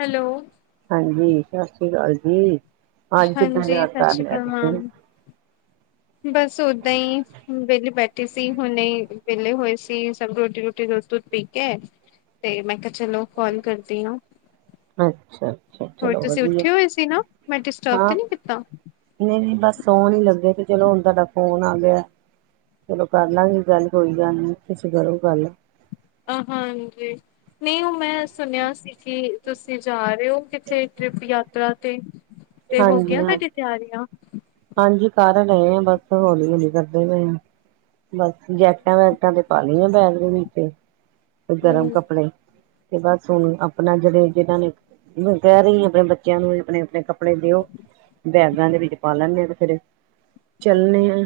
Hello ਹਾਂਜੀ ਸਤਿ ਸ਼੍ਰੀ ਅਕਾਲ ਜੀ। ਅੱਜ ਕਿੱਦਾਂ ਹਾਂਜੀ ਯਾਦ ਸਤਿ ਕਰ ਸ੍ਰੀ ਲਿਆ ਅਕਾਲ ਤੁਸੀਂ? ਮੈਮ। ਬਸ ਓਦਾਂ ਹੀ ਵਿਹਲੀ ਬੈਠੀ ਅਸੀ ਹੁਣ ਵਿਹਲੇ ਹੋਏ ਸੀ ਸਭ ਰੋਟੀ ਰੋਟੀ ਦੁੱਧ ਦੁੱਧ ਪੀ ਕੇ ਤੇ ਮੈਂ ਕਿਹਾ ਚਲੋ ਕਾਲ ਕਰਦੀ ਹਾ। ਅੱਛਾ ਚਲੋ ਵਧੀਆ ਮੈਂ ਡਿਸਟਰਬ ਤੇ ਹਾਂ ਨੀ ਕੀਤਾ ਨਹੀਂ ਵੀ ਬਸ ਸੋਣ ਹੀ ਲੱਗੇ ਸੀ। ਚਲੋ ਹੁਣ ਤੁਹਾਡਾ ਫੋਨ ਆ ਗਿਆ। ਚਲੋ ਕਰ ਲਾਂਗੇ ਗੱਲ ਕੋਈ ਗੱਲ ਨਹੀਂ ਤੁਸੀਂ ਕਰੋ ਗੱਲ ਹਾਂਜੀ ਨਹੀਂ ਉਹ ਮੈਂ ਸੁਣਿਆ ਸੀ ਕਿ ਤੁਸੀਂ ਜਾ ਰਹੇ ਕਿਥੇ ਟ੍ਰਿਪ ਯਾਤਰਾ ਤੇ। ਤੇ ਹੋਗੀਆਂ ਹਾਂਜੀ-ਹਾਂਜੀ, ਤੁਹਾਡੀਆ ਤਿਆਰੀਆਂ। ਹਾਂਜੀ ਕਰ ਰਹੇ ਆ ਬਸ ਹੌਲੀ ਹੌਲੀ ਕਰਦੇ ਪਏ ਆ। ਬਸ ਜੈਕਟਾਂ ਵੈਕਟਾਂ ਤੇ ਪਾ ਲਈਆਂ ਬੈਗ ਦੇ ਵਿੱਚ ਗਰਮ ਹਮ ਕੱਪੜੇ ਤੇ ਬਸ ਹੁਣ ਆਪਣਾ ਜਿਹੜੇ ਜਿਹਨਾਂ ਨੇ ਮੈਂ ਕਹਿ ਰਹੀ ਆਪਣੇ ਬੱਚਿਆਂ ਨੂੰ ਆਪਣੇ ਆਪਣੇ ਕੱਪੜੇ ਦਿਓ ਬੈਗਾਂ ਦੇ ਵਿੱਚ ਪਾ ਲੈਂਦੇੇ ਹਾਂ ਤੇ ਫਿਰ ਚਲਣੇ ਆ।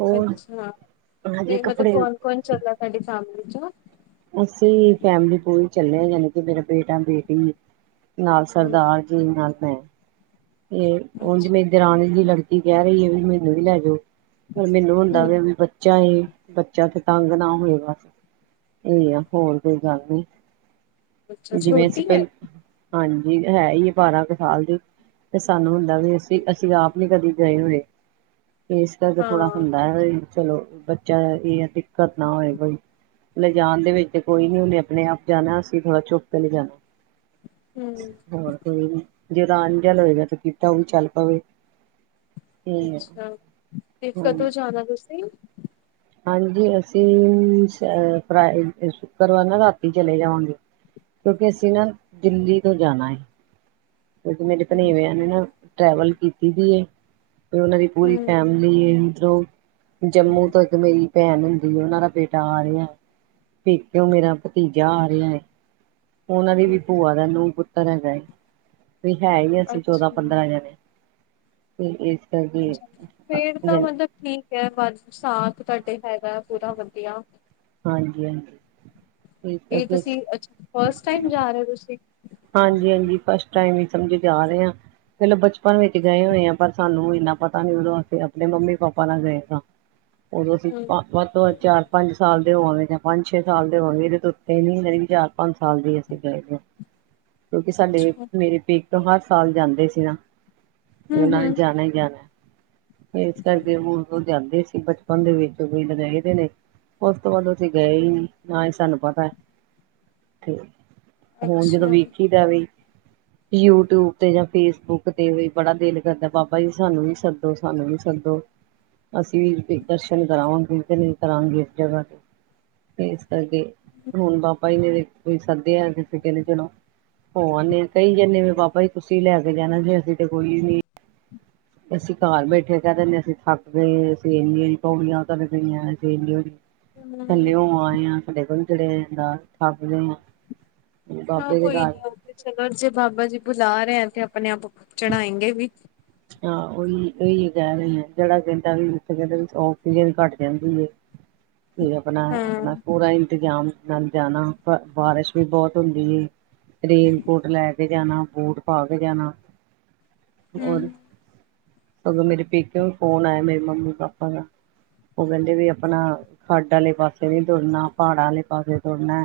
ਹੋਰ ਅੱਛਾ ਹਜੇ ਤੇ ਮਤਲਬ ਕੱਪੜੇ ਕੌਣ ਕੌਣ ਚੱਲਾ ਤੂਹਾਡੀ ਫੈਮਲੀ ਚੋ। ਅਸੀ ਫੈਮਲੀ ਪੂਰੀ ਚੱਲੇ ਆ ਜਾਣੀ ਕਿ ਮੇਰਾ ਬੇਟਾ ਬੇਟੀ। ਨਾਲ ਹਮ ਸਰਦਾਰ ਜੀ ਨਾਲ ਮੈਂ। ਤੇ ਉੰਝ ਅੱਛਾ ਮੇਰੀ ਦਰਾਣੀ ਦੀ ਲੜਕੀ ਕਹਿ ਰਹੀ ਹੈ ਵੀ ਮੈਨੂੰ ਵੀ ਲੈ ਜਾਓ। ਪਰ ਮੈਨੂੰ ਹੁੰਦਾ ਹਮ ਵ ਵੀ ਬੱਚਾ ਏ। ਬੱਚਾ ਤੇ ਤੰਗ ਨਾ ਹੋਏਗਾ। ਇਹ ਆ ਹੋਰ ਕੋਈ ਗੱਲ ਨੀ ਅੱਛਾ ਜਿਵੇਂ ਅਸੀਂ ਛੋਟੀ ਹੈ ਪਹਿਲੇ ਹਾਂਜੀ ਹੈ ਹੀ ਹੈ ਬਾਰਾਂ ਕੁ ਸਾਲ ਦੀ ਤੇ ਸਾਨੂੰ ਵੀ ਅਸੀਂ ਅਸੀਂ ਆਪ ਨੀ ਕਦੇ ਗਏ ਹੋਏ। ਇਸ ਕਰਕੇ ਥੋੜ੍ਹਾ ਹਾਂ ਹੁੰਦਾ ਹੈ ਚਲੋ ਬੱਚਾ ਇਹ ਦਿੱਕਤ ਨਾ ਹੋਏ ਕੋਈ। ਲਿਜਾਣ ਦੇ ਵਿੱਚ ਕੋਈ ਨਹੀਂ ਉਹਨੇ ਆਪਣੇ ਆਪ ਜਾਣਾ ਅਸੀਂ ਥੋੜ੍ਹਾ ਚੁੱਕ ਕੇ ਲਿਜਾਣਾ। ਹੂੰ, ਹੋਰ ਕੋਈ ਨੀ। ਜਿਹੜਾ ਆਣ ਜਾਣ ਹੋਏਗਾ ਤਾਂ ਕਿ ਪਤਾ ਉਹ ਵੀ ਚੱਲ ਪਵੇ। ਤੇ ਅੱਛਾ, ਤੇ ਕਦੋਂ ਜਾਨਾ ਤੁਸੀਂ? ਹਾਂਜੀ ਅਸੀਂ, ਫਰਾ ਸ਼ੁੱਕਰਵਾਰ ਨਾ ਰਾਤੀ ਚਲੇ ਜਾਵਾਂਗੇ। ਕਿਉਂਕਿ ਅਸੀਂ ਨਾ, ਦਿੱਲੀ ਤੋਂ ਜਾਣਾ ਏਂ। ਕਿਉਕਿ ਮੇਰੇ ਭਨਵੇਂ ਨੇ ਹੂੰ, ਨਾ, ਟਰੈਵਲ ਕੀਤੀ ਦੀ ਏ। ਉਹਨਾਂ ਦੀ ਪੂਰੀ ਫੈਮਿਲੀ ਇਧਰੋਂ, ਜੰਮੂ ਤੋਂ ਇੱਕ ਮੇਰੀ ਭੈਨ ਉਹਨਾਂ ਦਾ ਬੇਟਾ ਆ ਰਿਹਾ, ਪੀਛੋ ਮੇਰਾ ਭਤੀਜਾ ਆ ਰਿਆ ਏ। ਉਹਨਾਂ ਦੀ ਹੂੰ, ਵੀ ਭੂਆ ਦਾ ਨੂੰਹ ਪੁੱਤਰ ਹੈਗਾ ਏ। ਵੀ ਹੈ ਹੀ ਅਸੀਂ, ਚੌਦਾਂ ਅੱਛਾ, ਪੰਦਰਾਂ ਜਨੇ, ਤੇ ਇਸ ਕਰਕੇ ਫਿਰ ਤਾਂ ਹਾਂਜੀ ਮਤਲਬ ਠੀਕ ਐ, ਸਾਥ ਤੁਹਾਡੇ ਹੈਗਾ ਪੂਰਾ ਵਧੀਆ। ਹਾਂਜੀ ਹਾਂਜੀ। ਇਹ ਤੁਸੀਂ ਅ ਫਸਟ ਟਾਈਮ ਜਾ ਰਹੇ ਹੋ ਤੁਸੀਂ? ਹਾਂਜੀ-ਹਾਂਜੀ, ਫਸਟ ਟਾਈਮ ਹੀ ਸਮਝੀ ਜਾ ਰਹੇ ਆਂ। ਚਲੋ ਬਚਪਨ ਵਿੱਚ ਗਏ ਹੋਏ ਆਂ, ਪਰ ਸਾਨੂੰ ਇੰਨਾ ਪਤਾ ਨੀ, ਉਦੋਂ ਅਸੀ ਆਪਣੇ ਮੰਮੀ ਪਾਪਾ ਨਾਲ ਗਏ ਸਾਂ। ਉਦੋਂ ਅਸੀਂ ਹੂੰ, ਵੱਧ ਤੋਂ ਵੱਧ ਚਾਰ ਪੰਜ ਸਾਲ ਹੋ ਜਾਂ ਪੰਜ ਛੇ ਸਾਲ ਦੇ ਹੋਨਗੇ, ਇਹਦੇ ਤੇ ਉੱਥੇ ਹੀ ਨੀ ਹੈ, ਵੀ ਚਾਰ ਪੰਜ ਸਾਲ ਦੀ ਅਸੀਂ ਗਏ ਕਿਉਂਕਿ, ਸਾਡੇ ਮੇਰੇ ਪੇਕੇ ਤੋਂ, ਹਰ ਸਾਲ ਜਾਂਦੇ ਸੀ ਨਾ। ਉਹਨਾ ਨੇ ਹੂੰ-ਹੂੰ, ਜਾਨਾ ਈ ਜਾਨੈ, ਇਸ ਕਰਕੇ ਉਹ ਜਾਂਦੇ ਸੀ। ਬਚਪਨ ਦੇ ਵਿੱਚ ਵੀ [unintelligible] ਉਸ ਤੋਂ ਬਾਅਦ ਅਸੀੇ ਗਏ ਈ ਨੀਂ, ਨਾਲੇ ਸਾਨੂੰ ਪਤਾ ਹੁਣ ਜਦੋਂ ਅੱਛਾ। ਵੇਖੀ ਦਾਵੇ ਯੂਟਿਊਬ ਤੇ ਜਾਂ ਫੇਸਬੁੱਕ ਤੇ ਵੀ ਬੜਾ ਦਿਲ ਕਰਦਾ, ਬਾਬਾ ਜੀ ਸਾਨੂੰ ਵੀ ਸੱਦੋ, ਸਾਨੂੰ ਵੀ ਸੱਦੋ। ਅਸੀਂ ਵੀ ਦਰਸ਼ਨ ਕਰਾਂਗੇ, ਜੇ ਨਹੀਂ ਕਰਾਂਗੇ, ਇਸ ਜਗ੍ਹਾ ਤੇ। ਇਸ ਕਰਕੇ, ਹੁਣ ਬਾਬਾ ਜੀ ਨੇ ਕੋਈ ਸੱਦੇ ਆ, ਕਿਸੇ ਕਹਿੰਦੇ ਚਲੋ। ਹੋ ਆਨੇ ਆ, ਕਈ ਜੇ ਬਾਬਾ ਜੀ ਤੁਸੀਂ ਲੈ ਕੇ ਜਾਣਾ ਜੀ ਅਸੀ ਤੇ ਕੋਈ [inaudible] ਅਸੀਂ ਘਰ ਬੈਠੇ ਕਹਿ ਦਿੰਦੇ ਅਸੀਂ ਥੱਕ ਕੇ ਸੇਨੀ ਪਾਣੀਆਂ ਉਹਹਈਆਂ [unintelligible] ਹੂੰ, ਥੱਲਿਓ ਆਏ ਆਂ, ਸਾਡੇ ਕੋਲ ਚੜਿਆ ਜਾਂਦਾ, ਥੱਕਗੇ ਆਂ। ਹਾਂ ਕੋਈ ਨੀ ਉ ਤੇ ਚਲੋ ਜੇ ਬਾਬਾ ਜੀ ਬੁਲਾ ਰਏ, ਤੇ ਆਪਣੇ ਆਪ ਚੜ੍ਹਾਏਂਗੇ ਵੀ। ਹਾਂ ਉਹੀ ਉਹੀ ਕਹਿ ਰਹੇ ਆ, ਜਿਹੜਾ ਕਹਿੰਦਾ ਵੀ ਇੱਥੇ ਕਹਿੰਦੇ ਵੀ ਔਕਸੀਜਨ ਘੱਟ ਜਾਂਦੀ ਏ। ਤੇ ਆਪਨਾ ਹਾਂ, ਆਪਨਾ ਪੂਰਾ ਇੰਤਜ਼ਾਮ ਨਾਲ ਜਾਨਾ, ਬਾਰਿਸ਼ ਵੀ ਬਹੁਤ ਹੁੰਦੀ ਹੈ। ਰੇਨਕੋਟ ਲੈ ਕੇ ਜਾਨਾ, ਬੂਟ ਪਾ ਕੇ ਜਾਨਾ। ਹਮ [inaudible] ਓਦੋਂ ਮੇਰੇ ਪੇਕੇ ਤੋਂ ਫੋਨ ਆਯਾ, ਮੇਰੀ ਮੰਮੀ ਪਾਪਾ ਦਾ। ਉਹ ਕਹਿੰਦੇ ਵੀ ਆਪਣਾ, ਖੱਡ ਵਾਲੇ ਪਾਸੇ ਨੀਂ ਤੁਰਨਾ, ਪਹਾੜਾਂ ਵਾਲੇ ਪਾਸੇ ਤੁਰਨੈ।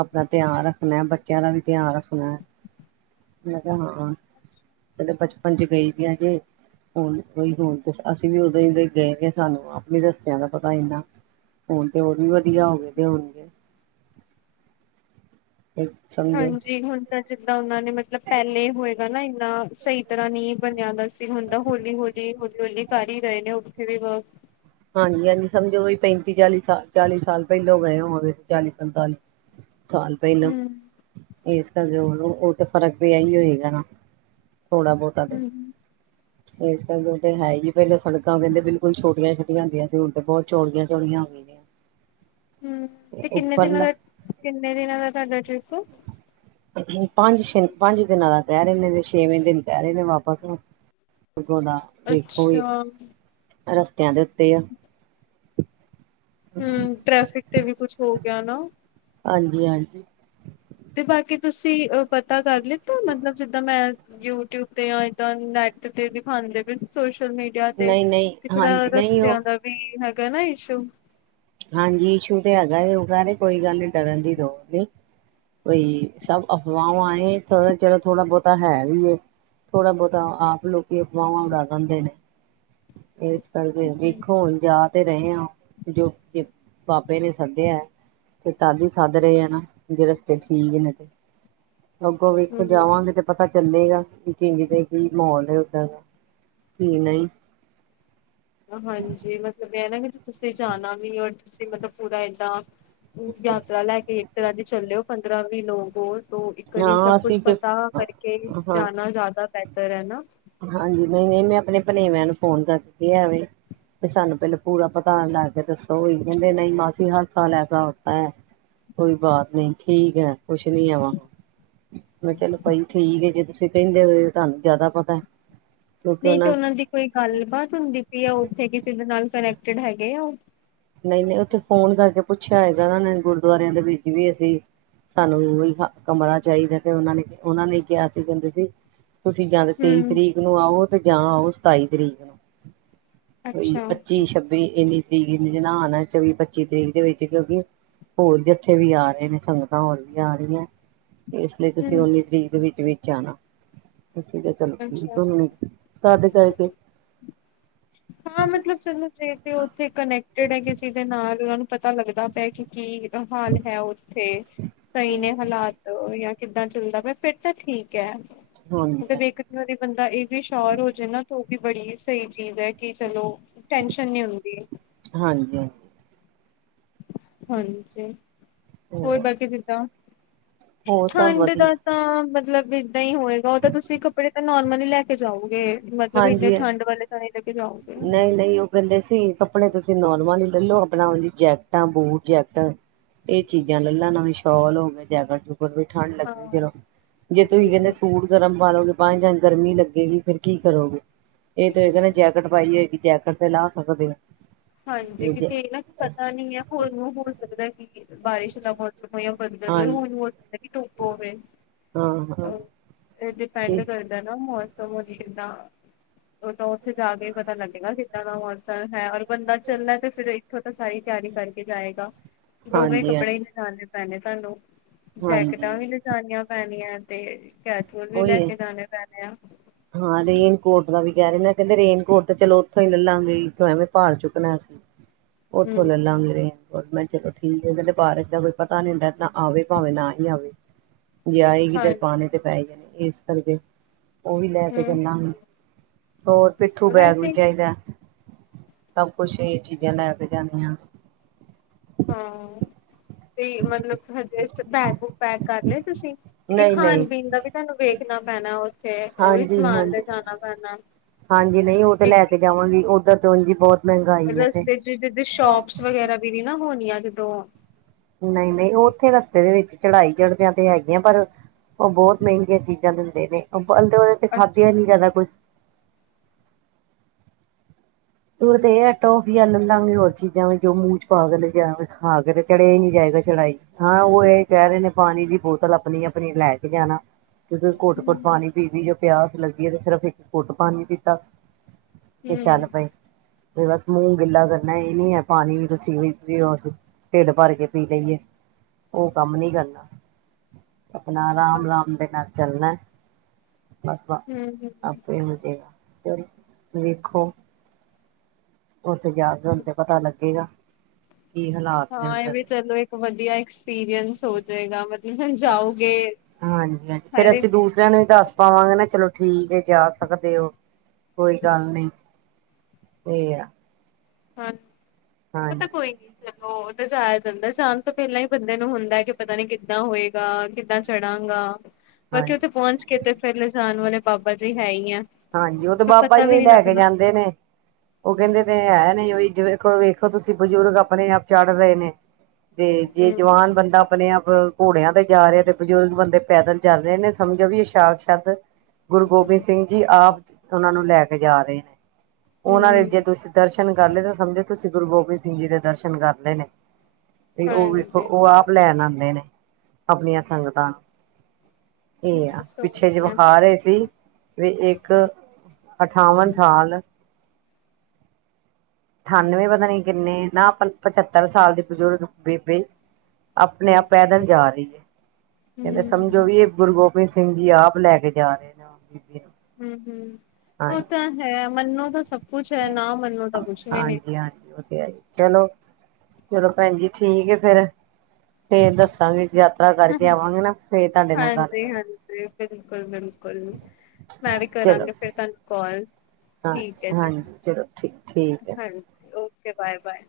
ਆਪਨਾ ਧਿਆਨ ਰੱਖਨੈ, ਬੱਚਿਆਂ ਦਾ ਵੀ ਧਿਆਨ ਰੱਖਨੈ, ਮੈ ਕਿਹਾ ਹਾਂ। ਕ ਬਚਪਨ ਚ ਗਈ ਸੀ ਅਜੇ [unintelligible] ਹਣ ਉਈ ਹਣ ਅਸੀਂ ਵੀ ਉਦੋਂ ਹੀ ਗਏ ਗ ਸਾਨੂੰ ਆਪ ਹੀ ਦੱਸਿਆਂ ਦਾ ਪਤਾ ਇਨਾ [inaudible] ਹੁਣ ਤੇ ਓ ਵੀ ਵਧੀਆ ਹੋ ਗਏ, ਤੇ ਹੋਣਗੇ। ਤੇ ਸਮਝੋ ਹਾਂਜੀ, ਹੁਣ ਤਾਂ ਜਿੱਦਾਂ ਉਹਨਾਂ ਨੇ ਮਤਲਬ ਪਹਿਲੇ ਹੋਏਗਾ ਨਾ ਇੰਨਾ, ਸਹੀ ਤਰ੍ਹਾਂ ਨਈ ਬਣਿਆ ਅ ਹੁੰਦਾ ਹੋਲੀ, ਹੋਲੀ, ਹੋਲੀ, ਹੋਲੀ ਕਰ ਹੀ ਰਹੇ ਨੇ, ਉੱਥੇ ਵੀ ਹਾਂਜੀ ਐਜੀ ਸਮਝੋ, ਵੀ ਪੈਂਤੀ ਚਾਲੀ ਸਾਲ-ਚਾਲੀ ਸਾਲ ਪਹਿਲੋਂ ਗਏ ਹੋਂਵੋਗੇ, ਚਾਲੀ ਪੰਤਾਲੀ [unintelligible] ਸਾਲ ਪਹਿਲਾਂ, ਹੂੰ ਇਸ ਕਰਕੇ ਉਹ ਉਹ ਤੇ ਫ਼ਰਕ ਵੀ ਇਹੀ ਹੋਏਗਾ ਨਾ ਥੋੜਾ ਬਹੁਤਾ ਤੇ, ਹੂੰ ਇਸ ਕਰਕੇ ਹੈ ਹੀ ਪਹਿਲਾਂ ਸੜਕਾਂ ਕੇਂਦੇ, ਬਿਲਕੁਲ ਛੋਟੀਆਂ ਛੋਟ ਹਦੀਆਂ ਸੀ ਉਡ ਤੇ ਬਹੁਤ ਚੋਲੀਆਂ ਚੋਲੀਆਂ ਹੋ ਗਈਆਂ [unintelligible] ਹਮ, ਨੇ ਤੇ ਕਿੰਨੇ ਦਿਨਾਂ ਉੱਪਰਲਾ ਦਾ, ਕਿੰਨੇ ਦਿਨਾਂ ਦਾ ਤੁਹਾਡਾ ਟ੍ਰਿਪ੍? ਪੰਜ ਛੇ, ਪੰਜ ਦਿਨਾਂ ਦਾ ਕਹਿ ਰਹੇ ਨੇ, ਜ ਛੇਵੇਂ ਦਿਨ ਕਹਿ ਰਹੇ ਨੇ ਵਾਪਸ ਨੂੰ ਬੁਰਗੋਂ ਦਾ, ਵੇਖੋ ਵੀ ਅੱਛਾ ਰਸਤਿਆਂ ਦੇ ਉੱਤੇ ਆ। ਹਮ। ਟ੍ਰੈਫਿਕ ਤੇ ਵੀ ਕੁਛ ਹੋ ਗਿਆ ਨਾ। ਹਾਂਜੀ- ਹਾਂਜੀ। ਤੇ ਬਾਕੀ ਤੁਸੀਂ ਅ ਪਤਾ ਕਰ ਲਤ ਮਤਲਬ ਜਿੱਦਾਂ ਮੈਂ ਯੂਟਿਊਬ ਤੇ ਜਾਂਦਾਂ ਨੈਟ ਤੇ ਦਿਖਾਦੇ ਸੋ ਸੋਸ਼ਲ ਮੀਡੀਆ ਤੇ, ਨਹੀਂ ਨਹੀਂ ਤੇ ਥੋੜਾ ਹਾਂਜੀ ਨਹੀਂ ਉਹ ਰਸਤਿਆਂ ਦਾ ਵੀ ਹੈਗਾ ਨਾ ਇਸ਼ੂ। ਹਾਂਜੀ। ਇਸ਼ੂ ਤੇ ਹੈਗਾ ਉਹਗਾ ਨੇ ਕੋਈ ਗੱਲ ਨੀ ਡਰਨ ਦੀ ਲੋੜ ਨਹੀਂ। ਬਈ, ਸਭ ਅਫਵਾਹ ਆਏ ਥੋਾ ਚਿਰੋ ਥੋੜਾ- ਬਹੁਤਾ ਹੈ ਵੀ ਥੋੜਾ- ਬਹੁਤਾ ਆਪ ਲੋਕੀ ਅਫਵਾਹਾਂ ਉਡਾ ਦਿੰਦੇ ਨੇ। ਇਸ ਕਰਕੇ ਵੇਖੋ ਜਾ ਤੇ ਰਹੇ ਹਾਂ, ਜੋ ਬਾਬੇ ਨੇ ਸੱਦਿਆ ਹੈ। ਤੇ ਤਾ ਹੀ ਸੱਧ ਰਹੇ ਆ। ਨਾ ਜ ਰਸਤੇ ਠੀਕ ਨੇ ਤੇ ਅੱਗੋਂ ਵੇਖੋ ਹੂੰ ਜਾਵਾਂਗੇ। ਤੇ ਪਤਾ ਚੱਲੇਗਾ। ਕਿ ਕਿਤੇ ਕੀ ਮਾਹੌਲ ਹੈ ਓਦਾਂ ਦਾ ਕੀ ਨਹੀਂ। ਹਾਂਜੀ। ਮਤਲਬ ਇਹ ਨਾ ਕਿ ਤੁਸੀਂ ਜਾਣਾ ਵੀ ਔਰ ਤੁਸੀਂ ਮਤਲਬ ਪੂਰਾ ਏਦਾਂ ਯਾਤਰਾ ਲੈ ਕੇ ਇੱਕ ਤਰ੍ਹਾਂ ਦੀ ਚੱਲਿਓ ਪੰਦਰਾਂ- ਵੀਹ ਲੋਕ ਹੋ ਇੱਕ ਨ ਹਾਂ ਸਭ ਕੁਛ ਅਸੀਂ ਤੇ ਪਤਾ ਕਰਕੇ ਹਾਂ ਜਾਣਾ ਜ਼ਿਆਦਾ ਬਿਹਤਰ ਹੈ ਨਾ। ਪਾਣਵਏ ਨੂੰ ਫੋਨ ਕਰਕੇ ਕਿਹਾ ਵੇ। ਤੇ ਸਾਨੂੰ ਪਹਿਲਾਂ ਪੂਰਾ ਪਤਾ ਲੈ ਕੇ ਦੱਸੋ। ਉਹੀ ਕਹਿੰਦੇ ਨਹੀਂ, ਮਾਸੀ ਹਲਥਾ ਲੈ ਕੇ ਥ ਐ। ਕੋਈ ਬਾਤ ਨੀ ਠੀਕ ਹੈ। ਕੁਝ ਨਹੀ ਹੈਗਾ। ਮੈ ਕਿਹਾ ਚਲੋ ਭਾਈ ਠੀਕ ਹੈ। ਜੇ ਤੁਸੀ ਕਹਿੰਦੇ ਪੈਏ ਹੋ ਤਹਾਨੂੰ ਜਾਦਾ ਪਤਾ ਨਹੀਂ ਤੇ ਉਹਨਾਂ ਦੀ ਕੋਈ ਗੱਲ ਬਾਤ ਹੁੰਦੀ ਪਈ ਆ ਉੱਥੇ ਕਿਸੇ ਦੇ ਨਾਲ ਸਿਲੈਕਟਡ ਹੈਗੇ ਆ। ਨਹੀਂ- ਨਹੀਂ ਉੱਥੇ ਫੋਨ ਕਰਕੇ ਪੁੱਛਿਆ ਹੈਗਾ। ਉਹਨਾਂ ਨੇ ਗੁਰਦੁਆਰਿਆਂ ਦੇ ਵਿੱਚ ਵੀ ਅਸੀਂ ਸਾਨੂੰ ਉਹੀ ਹ ਕਮਰਾ ਚਾਹੀਦਾ ਤੇ ਉਹਨਾਂ ਨੇ ਉਹਨਾਂ ਨੇ ਕਿਹਾ ਸੀ। ਕਹਿੰਦੇ ਸੀ ਤੁਸੀਂ ਜਾਂ ਤੇ ਤੇਈ ਹਮ ਤਰੀਕ ਨੂੰ ਆਓ। ਤੇ ਜਾਂ ਆਓ ਸਤਾਈ ਤਰੀਕ ਨੂੰ ਕੋਈ ਅੱਛਾ ਪੱਚੀ- ਛੱਬੀ ਇੰਨੀ ਤਰੀਕ ਜਨਾਨ ਚੌਵੀ- ਪੱਚੀ ਤਰੀਕ ਦੇ ਵਿੱਚ ਕਿਉਂਕਿ ਹੋਰ ਜਿੱਥੇ ਵੀ ਆ ਰਹੇ ਨੇ ਸੰਗਤਾਂ ਹੋਰ ਵੀ ਆ ਰਹੀਆਂ। ਇਸ ਲਈ ਤੁਸੀਂ ਹਮ ਉੱਨੀ ਤਰੀਕ ਦੇ ਵਿੱਚ- ਵਿੱਚ ਜਾਣਾ। ਠੀਕ ਚਲੋ, ਠੀਕ ਅੱਛਾ ਹ ਤਦ ਕਰਕੇ ਹਾਂ, ਮਤਲਬ ਚਲੋ ਜੇ ਤੇ ਉੱਥੇ ਕਨੈਕਟਡ ਹੈ। ਕਿਸੇ ਦੇ ਨਾਲ ਉਹਨਾਂ ਨੂੰ ਪਤਾ ਪਤਾ ਲੱਗਦਾ ਪਿਆ ਕਿ ਕੀ ਹਾਲ ਹੈ। ਉੱਥੇ ਸਹੀ ਨੇ ਹਾਲਾਤ ਜਾਂ ਕਿੱਦਾਂ ਚੱਲਦਾ ਪੇਆ। ਫਿਰ ਤਾਂ ਠੀਕ ਹੈ। ਹਾਂਜੀ ਮਤਲਬਖਾਰੀ ਬੰਦਾ ਇਹ ਵੀ ਸ਼ਰ ਹੋ ਜਾੇ ਨਾ ਤੇ ਉਹ ਵੀ ਬੜੀ ਸਹੀ ਚੀਜ਼ ਹੈ। ਕਿ ਚਲੋ। ਟੈਸ਼ਨ ਨੀ ਹੁੰਦੀ। ਹਾਂਜੀ ਹਾਂਜੀ ਹਾਂਜੀ। ਹੋਰ ਬਾਕੀ ਜਿੱਦਾਂ। ਵਧੀਆ ਜੀ ਤੁਸੀਂ ਦੱਸੋ? ਹੋਰ ਸਭ ਠੰਡ ਵਧੀਆ ਦਾ ਤਾਂ, ਮਤਲਬ ਏਦਾਂ ਹੀ ਹੋਏਗਾ। ਉਹ ਤਾਂ ਤੁਸੀਂ ਕੱਪੜੇ ਬਣਨੇ ਲੈ ਕੇ ਜਾਊਗੇ। ਮਤਲਬ ਇੰਨੇ ਹਾਂਜੀ ਠੰਡ ਵਾਲੇ ਸਮੇ ਦੇ ਹਨ। ਨਹੀਂ -ਨਹੀਂ ਉਹ ਕਹਿੰਦੇ ਸੀ ਕੱਪੜੇ ਤੁਸੀਂ ਨੋਰਮਲ ਹੀ ਹਨ। ਲੈਲੋ ਆਪਣਾ ਉਹਦੀ ਜੈਕਟਾਂ, ਬੂਟ, ਜੈਕਟਾਂ ਇਹ ਚੀਜ਼ਾਂ ਲੈ ਲਾਂ ਨਵੇ। ਸ਼ੋਲ ਹੋਵੇ ਜਾਦਾ ਜੇਕਰ ਵੀ ਠੰਢ ਹਾਂ ਲੱਗੇਗੀ। ਚਲੋ ਜੇ ਤੁਸੀਂ ਕਹਿੰਦੇ ਸੂਟ ਗਰਮ ਪਾਲਓਗੇ। ਹਾਂਜੀ। ਹਾਂ, ਤਾਂ ਜਾਂ ਗਰਮੀ ਲੱਗੇਗੀ। ਫੇਰ ਕੀ ਕਰੋਗੇ। ਇਹ ਤਾਂ ਹੋਹ ਤਾਂ ਕਿਤੇ ਜੇਕਿਟ ਲਾ ਸਕਦੇ ਹਨ। ਹਾਂਜੀ। ਕਿਉਂਕਿ ਇਹਨਾ ਪਤਾ ਨਹੀਂ ਹੈ। ਹੋਰ ਨੂੰ ਹੋ ਸਕਦਾ ਕਿ ਬਾਰਿਸ਼ ਦਾ ਮੌਸਮ ਹੋ ਜਾਂ ਸਕਦਾ ਹਾਂ। ਜਦੋਂ ਹੁਣ ਹੋ ਸਕਦਾ ਕਿ ਧੁੱਪ ਹੋਵੇ। ਹਾਂ ਹਾਂ ਹਾਂਜੀ। ਇਹ ਡਿਪੈਂਡ ਠੀਕ ਕਰਦਾ ਨਾ ਮੌਸਮ ਕਿਦਾਂ ਉਹ ਤਾਂ ਉੱਥੇ ਜਾ ਕੇ ਪਤਾ ਲੱਗੇਗਾ ਕਿੱਦਾਂ ਦਾ ਮੋਸਮ ਹੈ। ਤੇ ਬੰਦਾ ਚੱਲਣਾ ਫਿਰ ਇੱਥੋਂ ਤਾਂ ਸਾਰੀ ਤਿਆਰੀ ਕਰਕੇ ਜਾਏਗਾ। ਦੋਵੇਂ ਹਾਂਜੀ ਕੱਪੜੇ ਹਾਂਜੀ ਹੀ ਨਜਾਣੇ ਪੈਣੇ ਤੁਹਾਨੂੰ ਜੈਕਟਾਂ ਹਾਂਜੀ ਵੀ ਲਿਜਣੀਆਂ ਪੈਣੀਆਂ ਤੇ ਕੈਜਵਲ ਵੀ ਉਹੀ ਲੈ ਹੈ ਕੇ ਜਾਣੇ ਪੈਣੇ ਆ। ਗਿਆਰੀ ਮ ਕਹਿੰਦੇ ਰੇਨਕੋਟ ਤੇ ਚਲੋ ਉੱਥੋਂ ਹੀ ਲੈ ਲਾਂਗੇ। ਇਥੋਂ ਐਵੇਂ ਭੜ ਚੁੱਕਣਾ ਸੀ ਹਨ। ਉਥੇ ਹਮ ਲੈ ਲਾਵਾਂਗੇ। ਮੈਂ ਚਲੋ ਠੀਕ ਆ ਉਹਹਦੇ ਬਾਰਿਸ਼ ਦਾ ਕੋਈ ਪਤਾ ਨੀ ਹੁੰਦਾ ਨਾ ਆਵੇ ਭਾਵੇਂ ਨਾ ਹੀ ਆਵੇ ਹਨ। ਜੇ ਆਏ ਹਾਂ ਕਿਧਰ ਪਾਣੀ ਤੇ ਪੈ ਜਾਣੇ ਇਸ ਕਰਕੇ। ਉਹ ਵੀ ਲੈ ਕੇ ਹਮ ਜਾਂਦਾ ਹੋਰ ਪਿੱਠੂ ਬੈਗ ਵੀ ਵੈਸੇ ਚਾਹੀਦਾ। ਸਭ ਕੁੱਛ ਇਹ ਚੀਜ਼ਾਂ ਲੈ ਕੇ ਜਾਂਦੇ ਆਂ। ਹਾਂ ਅ। ਤੇ ਮਤਲਬ ਹਜੇ ਬੈਗ ਬੂਗ ਪੈਗ ਕਰ ਲਏ ਤੁਸੀਂ ਕਿਉਕਿ ਨਹੀਂ ਨਹੀਂ ਖਾਣ ਪੀਣ ਦਾ ਵੀ ਤੁਹਾਨੂੰ ਵੇਖਣਾ। ਪੈਣਾ ਉੱਥੇ ਉਹ ਵੀ ਹਾਂਜੀ ਸਮਾਨ ਤੇ ਹਾਂਜੀ ਜਾਣਾ ਪੈਣਾ। ਹਾਂਜੀ ਨਹੀਂ ਉਹ ਤੇ ਲੈ ਕੇ ਜਾਵਾਂਗੀ ਉੱਧਰ ਤੋਂ ਜੀ ਬਹੁਤ। ਮਹਿੰਗਾਈ ਹੈ ਤੇ ਰਸਤੇ ਚ ਜਿੱਦਰ ਸ਼ੋਪਸ ਵਗੈਰਾ ਵੀ ਨ ਨਾ ਹੋਣੀਆਂ। ਜਦੋਂ ਨਹੀਂ ਨਹੀਂ ਉਹ ਉੱਥੇ ਰਸਤੇ ਦੇ ਵਿੱਚ ਚੜ੍ਹਾਈ ਚੜਦਿਆਂ ਤੇ ਹੈਗੀਆਂ ਪਰ। ਉਹ ਬਹੁਤ ਮਹਿੰਗੀਆਂ ਚੀਜ਼ਾਂ ਦਿੰਦੇ ਨੇ ਉਹ ਬਦੇ ਉਹਦੇ ਤੇ ਅੱਛਾ ਖਾਧਿਆ ਨੀ ਜ਼ਿਆਦਾ ਕੁਛ। ਉਹਨੂੰ ਤੇ ਇਹ ਹ ਵੀ ਟੋਫੀਆਂ ਲੈ ਲਓ। ਐਵੇਂ ਵੀ ਹੋਰ ਚੀਜ਼ਾਂ ਜੋ ਮੂੰਹ ਚ ਪਾ ਕੇ ਆ ਕੇ ਤੇ ਚੜਿਆ ਹੀ ਨੀ ਜਾਏਗਾ ਚੜਾਈ। ਹਾਂ ਉਹ ਇਹ ਕਹਿ ਰਹੇ ਨੇ ਪਾਣੀ ਦੀ ਬੋਤਲ ਆਪਣੀ ਆਪਣੀ ਲੈ ਕੇ ਜਾਣਾ। ਕਿ ਘੁੱਟ ਘੁੱਟ ਹੂੰ ਪਾਣੀ ਪੀਵ ਜਾਂ ਪਿਆਸ ਲੱਗੀਏ ਤੇ ਸਿਰਫ ਇੱਕ ਘੁੱਟ ਪਾਣੀ ਪੀਤਾ। ਹਾਂ। ਚੱਲ ਪਏ ਤੇ ਬਸ ਮੂੰਹ ਗਿੱਲਾ ਕਰਨਾ ਇਹ ਨੀ ਹੈ ਪਾਣੀ ਵੀ ਤੁਸੀਂ ਪੀਓਸੀਂ ਢਿੱਡ ਭਰ ਕੇ ਪੀ ਲਈਏ। ਉਹ ਕੰਮ ਨੀ ਕਰਨਾ। ਆਪਣਾ ਰਾਮ ਰਾਮ ਦੇ ਘਰ ਚੱਲਣਾ। ਬਸ ਵ ਹੂੰ ਹੂੰ ਆਪੇ ਹੀ ਮਜੇਗਾ ਚਲ ਵੇਖੋ ਹਨ। ਉੱਥੇ ਜਾ ਕੇ ਹੁਣ ਤੇ ਪਤਾ ਲੱਗੇਗਾ ਹਨ ਹਾਂ ਇਹਵੇ ਚਲੋ ਇੱਕ ਵਧੀਆ ਐਕਸਪੀਰੀਅੰਸ ਹੋ ਜਾਏਗਾ। ਮਤਲਬ ਹੁਣ ਜਾਓਗੇ ਹਾਂਜੀ ਹ ਫੇਰ ਹਰ ਅਸੀਂ ਇੱਕ ਦੂਸਰਿਆਂ ਨੂੰ ਵੀ ਦੱਸ ਪਾਵਾਂਗੇ ਨਾ ਚਲੋ। ਠੀਕ ਹੈ ਜਾ ਸਕਦੇ ਹੋ ਕੋਈ ਗੱਲ ਨੀ ਤੇ। ਹਾਂ ਪਤਾ ਕੋਈ ਨੀ ਚਲੋ। ਜਾਇਆ ਜਾਂਦਾ ਜਾਣ ਤੋਂ ਪਹਿਲਾਂ ਹੀ ਬੰਦੇ ਨੂੰ ਹੁੰਦਾ ਕਿ ਪਤਾ ਨੀ ਕਿੱਦਾਂ ਹੋਏਗਾ ਕਿੱਦਾਂ ਚੜਾਂਗਾ। ਬਾਕੀ ਹਾਂਜੀ ਉੱਥੇ ਪਹੁੰਚ ਕੇ ਤੇ ਫੇਰ ਲਿਜਾਣ ਵਾਲੇ ਬਾਬਾ ਜੀ ਹੈ ਹੀ ਆ। ਹਾਂਜੀ ਉਹ ਤੇ ਫਿਰ ਬਾਬਾਂ ਪਤਾ ਹੀ ਵੀ ਉਹੀ ਨੀ ਲੈ ਕੇ ਲੱਗਣਾ ਜਾਂਦੇ ਨੇ ਉਹ ਕਹਿੰਦੇ ਤੇ ਹੈ ਨਹੀਂ ਉਹੀ। ਖ ਵੇਖੋ ਤੁਸੀਂ ਬਜ਼ੁਰਗ ਆਪਣੇ ਆਪ ਚੜ ਰਹੇ ਨੇ। ਤੇ ਜੇ ਹੂੰ ਜਵਾਨ ਬੰਦਾ ਆਪਣੇ ਆਪ। ਘੋੜਿਆਂ ਤੇ ਜਾ ਰਹੇ ਤੇ ਬਜ਼ੁਰਗ ਬੰਦੇ ਪੈਦਲ ਚੱਲ ਰਹੇ ਨੇ ਸਮਝੋ ਵੀ ਇਹ ਸਾਤ ਸ਼ੱਕ। ਗੁਰੂ ਗੋਬਿੰਦ ਸਿੰਘ ਜੀ। ਆਪ ਉਹਨਾਂ ਨੂੰ ਲੈ ਕੇ ਜਾ ਰਹੇ ਨੇ। ਉਹਨਾਂ ਨੇ ਜੇ ਹੂੰ ਤੁਸੀਂ ਦਰਸ਼ਨ ਕਰ ਲਏ, ਤਾਂ ਸਮਝੋ ਤੁਸੀਂ ਗੁਰੂ ਗੋਬਿੰਦ ਸਿੰਘ ਜੀ ਦੇ ਦਰਸ਼ਨ ਕਰ ਲਏ ਨੇ। ਤੇ ਉਹ ਵੇਖੋ, ਹਾਂਜੀ ਉਹ ਆਪ ਲੈਣ ਆਉਂਦੇ ਨੇ। ਆਪਣੀਆਂ ਸੰਗਤਾਂ। ਇਹ ਆ। ਬਸ ਪਿੱਛੇ ਜੇ ਉਹੀ ਆ ਵਿਖਾ ਰਹੇ ਸੀ ਵੀ ਇੱਕ, ਅਠਾਵਨ ਸਾਲ ਅਠਾਨਵੇਂ, ਪਤਾ ਨੀ ਕਿੰਨੇ। ਨਾ ਪਚੱਤਰ ਸਾਲ ਦੇ ਬਜ਼ੁਰਗ ਬੇਬੇ ਆਪਣੇ ਆਪ ਪੈਦਲ ਜਾ ਰਹੀ ਹੈ। ਕਹਿੰਦੇ, ਸਮਝੋ ਹੂੰ ਵੀ ਇਹ ਗੁਰੂ ਗੋਬਿੰਦ ਸਿੰਘ ਜੀ ਆਪ ਲੈ ਕੇ ਜਾ ਰਹੇ ਨੇ। ਬੀਬੀ ਨੂੰ ਹੂੰ। ਹੂੰ। ਉਹ ਹਾਂਜੀ ਤਾਂ ਹੈ, ਮਨੋ ਤਾਂ ਸਭ ਕੁਛ ਹੈ ਨਾ ਮੰਨੋ ਤਾਂ ਕੁਛ ਵੀ ਨੀ। ਹਾਂਜੀ। ਹਾਂਜੀ। ਉਹ ਤੇ ਹੈ ਜੀ। ਚਲੋ! ਚਲੋ ਭੈਣ ਜੀ, ਠੀਕ ਹੈ ਫੇਰ। ਫੇਰ ਦੱਸਾਂਗੇ, ਯਾਤਰਾ ਕਰਕੇ ਆਵਾਂਗੇ ਨਾ। ਫੇਿਰ ਤੁਹਾਡੇ ਨਾਲ ਗੱਲ ਕਰਾਂਗੇ। ਬਿਲਕੁਲ! ਬਿਲਕੁਲ! ਮੈਂ ਵੀ ਚਲੋ ਕਰਾਂਗੇ ਫਿਰ ਤੁਹਾਨੂੰ ਕਾਲ। ਹਾਂ ਠੀਕ ਹੈ ਜੀ। ਹਾਂਜੀ ਚਲੋ ਠੀਕ ਠੀਕ ਹੈ ਹਾਂਜੀ ਓਕੇ। Okay bye. ਬਾਏ।